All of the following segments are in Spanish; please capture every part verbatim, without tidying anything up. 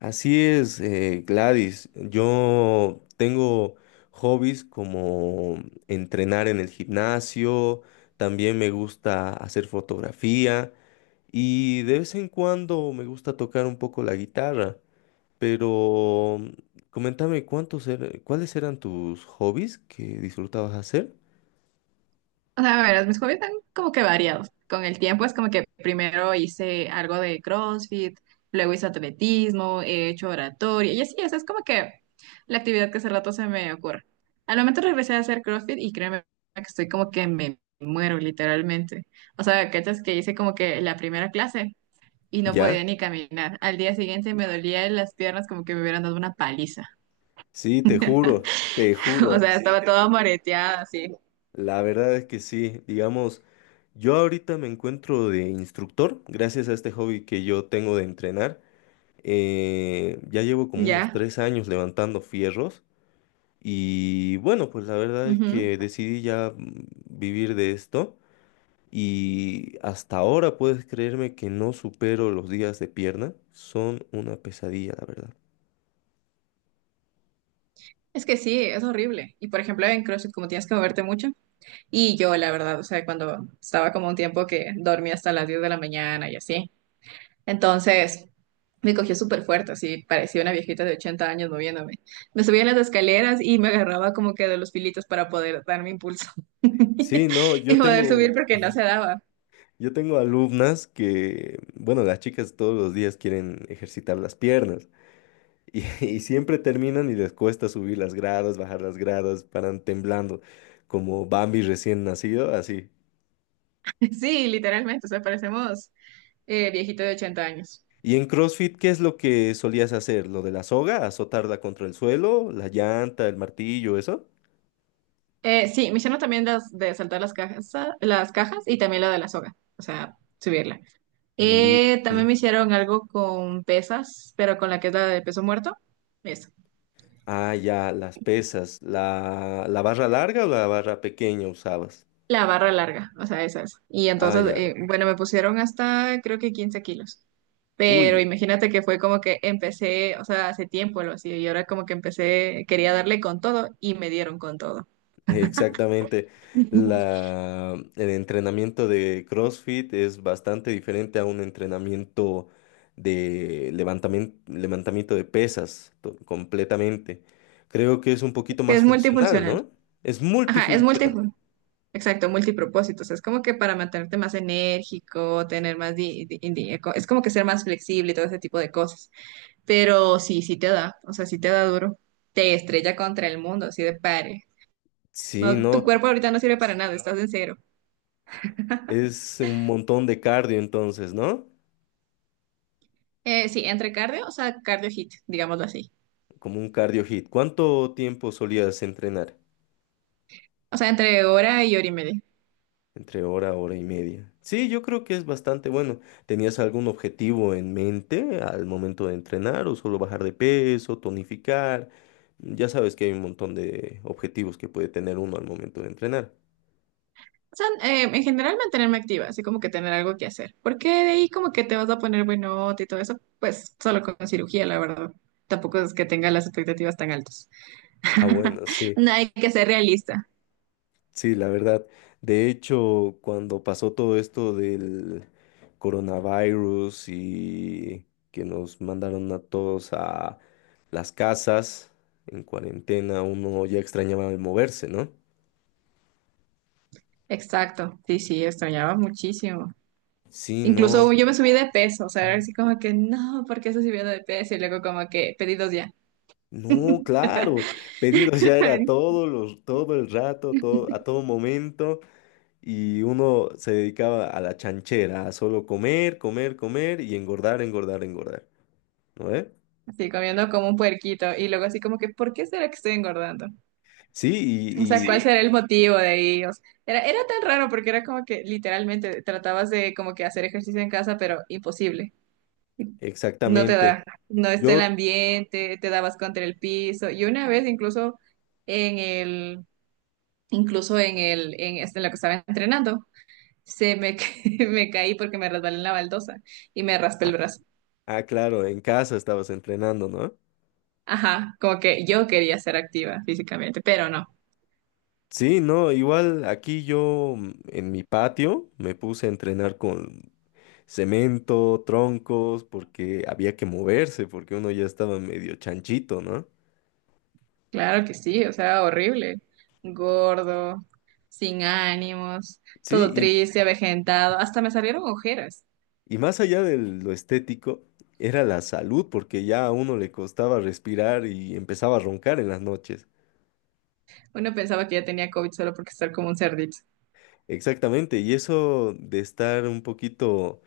Así es, eh, Gladys. Yo tengo hobbies como entrenar en el gimnasio, también me gusta hacer fotografía y de vez en cuando me gusta tocar un poco la guitarra. Pero mm, coméntame cuántos er- cuáles eran tus hobbies que disfrutabas hacer. O sea, a ver, mis hobbies están como que variados. Con el tiempo es como que primero hice algo de CrossFit, luego hice atletismo, he hecho oratoria, y así, esa es como que la actividad que hace rato se me ocurre. Al momento regresé a hacer CrossFit y créeme que estoy como que me muero literalmente. O sea, cachas que hice como que la primera clase y no Ya, podía ni caminar. Al día siguiente me dolía las piernas como que me hubieran dado una paliza. sí, te juro, te O juro. sea, Sí, estaba creo, toda moreteada así. La verdad es que sí, digamos, yo ahorita me encuentro de instructor, gracias a este hobby que yo tengo de entrenar. Eh, ya llevo como unos Ya. tres años levantando fierros y bueno, pues la verdad es ujú. que decidí ya mm, vivir de esto y hasta ahora puedes creerme que no supero los días de pierna, son una pesadilla, la verdad. Es que sí, es horrible. Y por ejemplo, en CrossFit, como tienes que moverte mucho, y yo, la verdad, o sea, cuando estaba como un tiempo que dormía hasta las diez de la mañana y así, entonces me cogió súper fuerte, así, parecía una viejita de ochenta años moviéndome. Me subía en las escaleras y me agarraba como que de los filitos para poder darme impulso Sí, no, y yo poder tengo, subir porque no se daba. yo tengo alumnas que, bueno, las chicas todos los días quieren ejercitar las piernas. Y, y siempre terminan y les cuesta subir las gradas, bajar las gradas, paran temblando, como Bambi recién nacido, así. Sí, literalmente, o sea, parecemos eh, viejito de ochenta años. Y en CrossFit, ¿qué es lo que solías hacer? ¿Lo de la soga? ¿Azotarla contra el suelo? ¿La llanta, el martillo, eso? Eh, sí, me hicieron también las de saltar las cajas, las cajas y también la de la soga, o sea, subirla. Mm, Eh, también mm. me hicieron algo con pesas, pero con la que es la de peso muerto. Eso. Ah, ya, las pesas. ¿La, la barra larga o la barra pequeña usabas? La barra larga, o sea, esa es. Y Ah, entonces, ya. eh, bueno, me pusieron hasta creo que quince kilos. Pero Uy, imagínate que fue como que empecé, o sea, hace tiempo lo hacía y ahora como que empecé, quería darle con todo y me dieron con todo. exactamente. La, el entrenamiento de CrossFit es bastante diferente a un entrenamiento de levantamiento, levantamiento de pesas to- completamente. Creo que es un poquito Que más es funcional, multifuncional. ¿no? Es Ajá, es multi, multifuncional. exacto, multipropósitos. Es como que para mantenerte más enérgico, tener más, di- di- di- es como que ser más flexible y todo ese tipo de cosas. Pero sí, sí te da, o sea, sí te da duro. Te estrella contra el mundo, así de pare. Sí, No, tu ¿no? cuerpo ahorita no sirve para nada, estás en cero. Es un montón de cardio entonces, ¿no? Eh, sí, entre cardio, o sea, cardio hit, digámoslo así. Como un cardio hit. ¿Cuánto tiempo solías entrenar? O sea, entre hora y hora y media. Entre hora, hora y media. Sí, yo creo que es bastante bueno. ¿Tenías algún objetivo en mente al momento de entrenar o solo bajar de peso, tonificar? Ya sabes que hay un montón de objetivos que puede tener uno al momento de entrenar. O sea, eh, en general mantenerme activa, así como que tener algo que hacer. Porque de ahí como que te vas a poner buenote y todo eso, pues solo con cirugía, la verdad. Tampoco es que tenga las expectativas tan altas. Ah, bueno, sí, No hay que ser realista. sí, la verdad. De hecho, cuando pasó todo esto del coronavirus y que nos mandaron a todos a las casas en cuarentena, uno ya extrañaba el moverse, ¿no? Exacto. Sí, sí, extrañaba muchísimo. Sí, no, Incluso yo me subí de peso, o sea, era así como que, no, ¿por qué estoy subiendo de peso? Y luego como que, pedidos ya. no, claro, pedidos ya era todo, los, todo el rato, todo, a todo momento, y uno se dedicaba a la chanchera, a solo comer, comer, comer y engordar, engordar, engordar, ¿no ve? Así comiendo como un puerquito. Y luego así como que, ¿por qué será que estoy engordando? Sí, O sea, y, Sí. ¿cuál y será el motivo de ellos? Era, era tan raro porque era como que literalmente tratabas de como que hacer ejercicio en casa, pero imposible. No te exactamente. da, no está el Yo, ambiente, te dabas contra el piso. Y una vez incluso en el, incluso en el, en, este, en lo que estaba entrenando. se me, ca- me caí porque me resbalé en la baldosa y me raspé el brazo. ah, claro, en casa estabas entrenando, ¿no? Ajá, como que yo quería ser activa físicamente, pero no. Sí, no, igual aquí yo mm, en mi patio me puse a entrenar con cemento, troncos, porque había que moverse, porque uno ya estaba medio chanchito, ¿no? Claro que sí, o sea, horrible. Gordo, sin ánimos, todo Sí, triste, avejentado, hasta me salieron ojeras. y, y más allá de lo estético, era la salud, porque ya a uno le costaba respirar y empezaba a roncar en las noches. Uno pensaba que ya tenía COVID solo porque estar como un cerdito. Exactamente, y eso de estar un poquito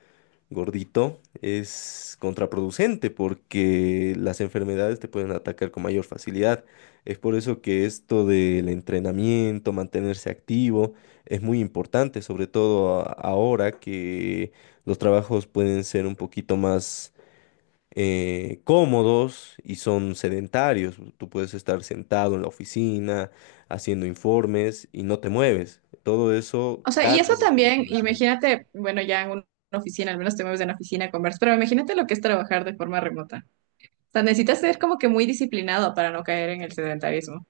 gordito es contraproducente porque las enfermedades te pueden atacar con mayor facilidad. Es por eso que esto del entrenamiento, mantenerse activo, es muy importante, sobre todo a- ahora que los trabajos pueden ser un poquito más eh, cómodos y son sedentarios. Tú puedes estar sentado en la oficina haciendo informes y no te mueves. Todo eso O sea, y eso carga después también, con el tiempo. imagínate, bueno, ya en una oficina, al menos te mueves en una oficina, conversas, pero imagínate lo que es trabajar de forma remota. O sea, necesitas ser como que muy disciplinado para no caer en el sedentarismo.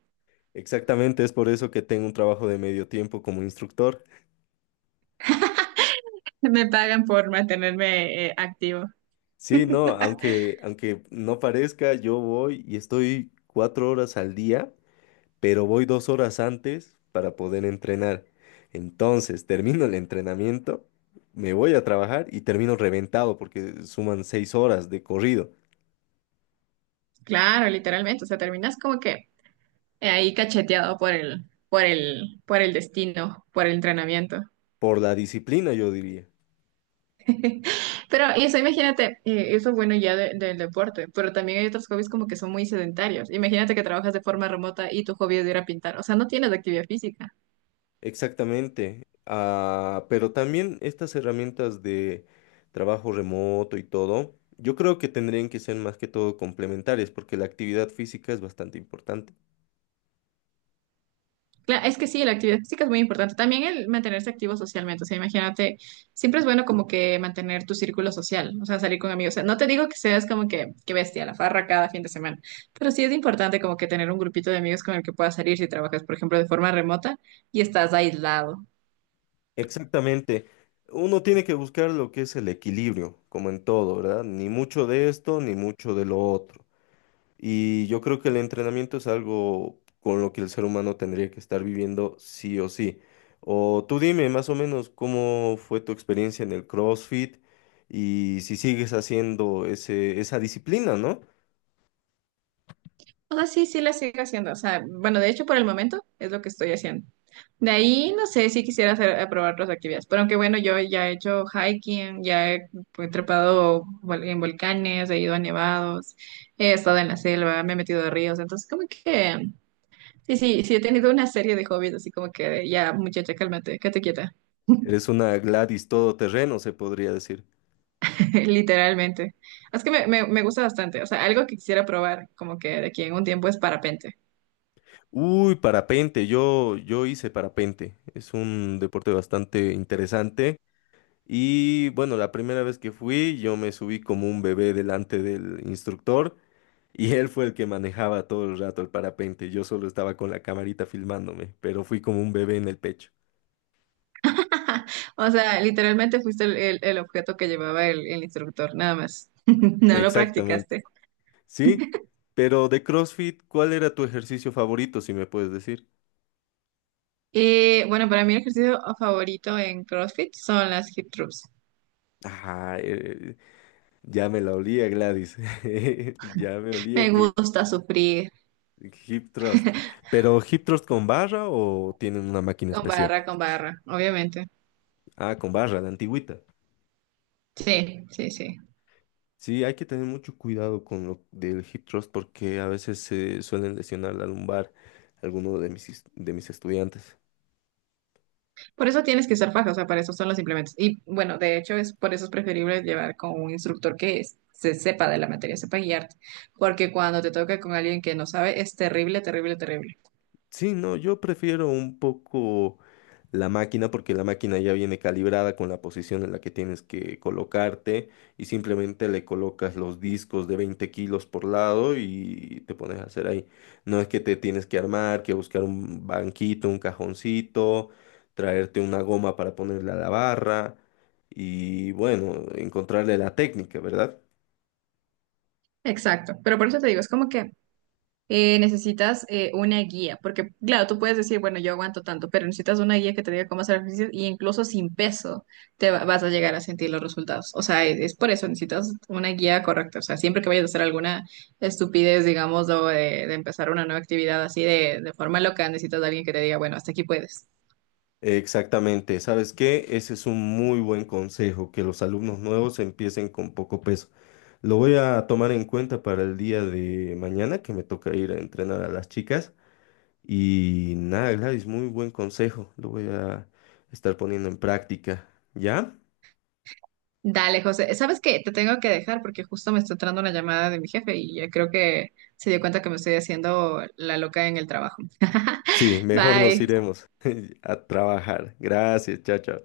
Exactamente, es por eso que tengo un trabajo de medio tiempo como instructor. Me pagan por mantenerme eh, activo. Sí, no, aunque, aunque no parezca, yo voy y estoy cuatro horas al día, pero voy dos horas antes para poder entrenar. Entonces, termino el entrenamiento, me voy a trabajar y termino reventado porque suman seis horas de corrido. Claro, literalmente. O sea, terminas como que eh, ahí cacheteado por el, por el, por el destino, por el entrenamiento. Por la disciplina, yo diría. Pero eso, imagínate, eh, eso es bueno ya de- del deporte, pero también hay otros hobbies como que son muy sedentarios. Imagínate que trabajas de forma remota y tu hobby es ir a pintar. O sea, no tienes actividad física. Exactamente. Ah, pero también estas herramientas de trabajo remoto y todo, yo creo que tendrían que ser más que todo complementarias, porque la actividad física es bastante importante. Cla- Es que sí, la actividad física es muy importante. También el mantenerse activo socialmente. O sea, imagínate, siempre es bueno como que mantener tu círculo social, o sea, salir con amigos. O sea, no te digo que seas como que, que bestia, la farra cada fin de semana, pero sí es importante como que tener un grupito de amigos con el que puedas salir si trabajas, por ejemplo, de forma remota y estás aislado. Exactamente. Uno tiene que buscar lo que es el equilibrio, como en todo, ¿verdad? Ni mucho de esto, ni mucho de lo otro. Y yo creo que el entrenamiento es algo con lo que el ser humano tendría que estar viviendo sí o sí. O tú dime más o menos cómo fue tu experiencia en el CrossFit y si sigues haciendo ese, esa disciplina, ¿no? O sea, sí, sí la sigo haciendo. O sea, bueno, de hecho, por el momento es lo que estoy haciendo. De ahí no sé si quisiera hacer, a probar otras actividades. Pero aunque bueno, yo ya he hecho hiking, ya he pues, trepado vol- en volcanes, he ido a nevados, he estado en la selva, me he metido a ríos. Entonces, como que sí, sí, sí he tenido una serie de hobbies, así como que de, ya, muchacha, cálmate, quédate quieta. Eres una Gladys todoterreno, se podría decir. Literalmente. Es que me, me, me gusta bastante. O sea, algo que quisiera probar, como que de aquí en un tiempo es parapente. Uy, parapente, yo, yo hice parapente. Es un deporte bastante interesante. Y bueno, la primera vez que fui, yo me subí como un bebé delante del instructor y él fue el que manejaba todo el rato el parapente. Yo solo estaba con la camarita filmándome, pero fui como un bebé en el pecho. O sea, literalmente fuiste el, el- el objeto que llevaba el, el instructor, nada más. No lo Exactamente. practicaste. Sí, pero de CrossFit, ¿cuál era tu ejercicio favorito, si me puedes decir? Y bueno, para mí el ejercicio favorito en CrossFit son las hip thrusts. Ah, eh, ya me la olía, Gladys. Ya me olía Me que gusta sufrir hip thrust. ¿Pero hip thrust con barra o tienen una máquina con especial? barra, con barra, obviamente. Ah, con barra, la antigüita. Sí, sí, sí. Sí, hay que tener mucho cuidado con lo del hip thrust porque a veces se suelen lesionar la lumbar algunos de mis, is- de mis estudiantes. Por eso tienes que usar faja, o sea, para eso son los implementos. Y bueno, de hecho, es por eso es preferible llevar con un instructor que es- se sepa de la materia, sepa guiarte. Porque cuando te toca con alguien que no sabe, es terrible, terrible, terrible. Sí, no, yo prefiero un poco la máquina porque la máquina ya viene calibrada con la posición en la que tienes que colocarte y simplemente le colocas los discos de veinte kilos por lado y te pones a hacer ahí. No es que te tienes que armar, que buscar un banquito, un cajoncito, traerte una goma para ponerle a la barra y bueno, encontrarle la técnica, ¿verdad? Exacto. Pero por eso te digo, es como que eh, necesitas eh, una guía, porque claro, tú puedes decir, bueno, yo aguanto tanto, pero necesitas una guía que te diga cómo hacer ejercicios y incluso sin peso te va- vas a llegar a sentir los resultados. O sea, es, es por eso, necesitas una guía correcta. O sea, siempre que vayas a hacer alguna estupidez, digamos, o de, de empezar una nueva actividad así de, de forma loca, necesitas de alguien que te diga, bueno, hasta aquí puedes. Exactamente, ¿sabes qué? Ese es un muy buen consejo, que los alumnos nuevos empiecen con poco peso. Lo voy a tomar en cuenta para el día de mañana, que me toca ir a entrenar a las chicas. Y nada, Gladys, muy buen consejo, lo voy a estar poniendo en práctica, ¿ya? Dale, José. ¿Sabes qué? Te tengo que dejar porque justo me está entrando una llamada de mi jefe y ya creo que se dio cuenta que me estoy haciendo la loca en el trabajo. Sí, mejor nos Bye. iremos a trabajar. Gracias, chao, chao.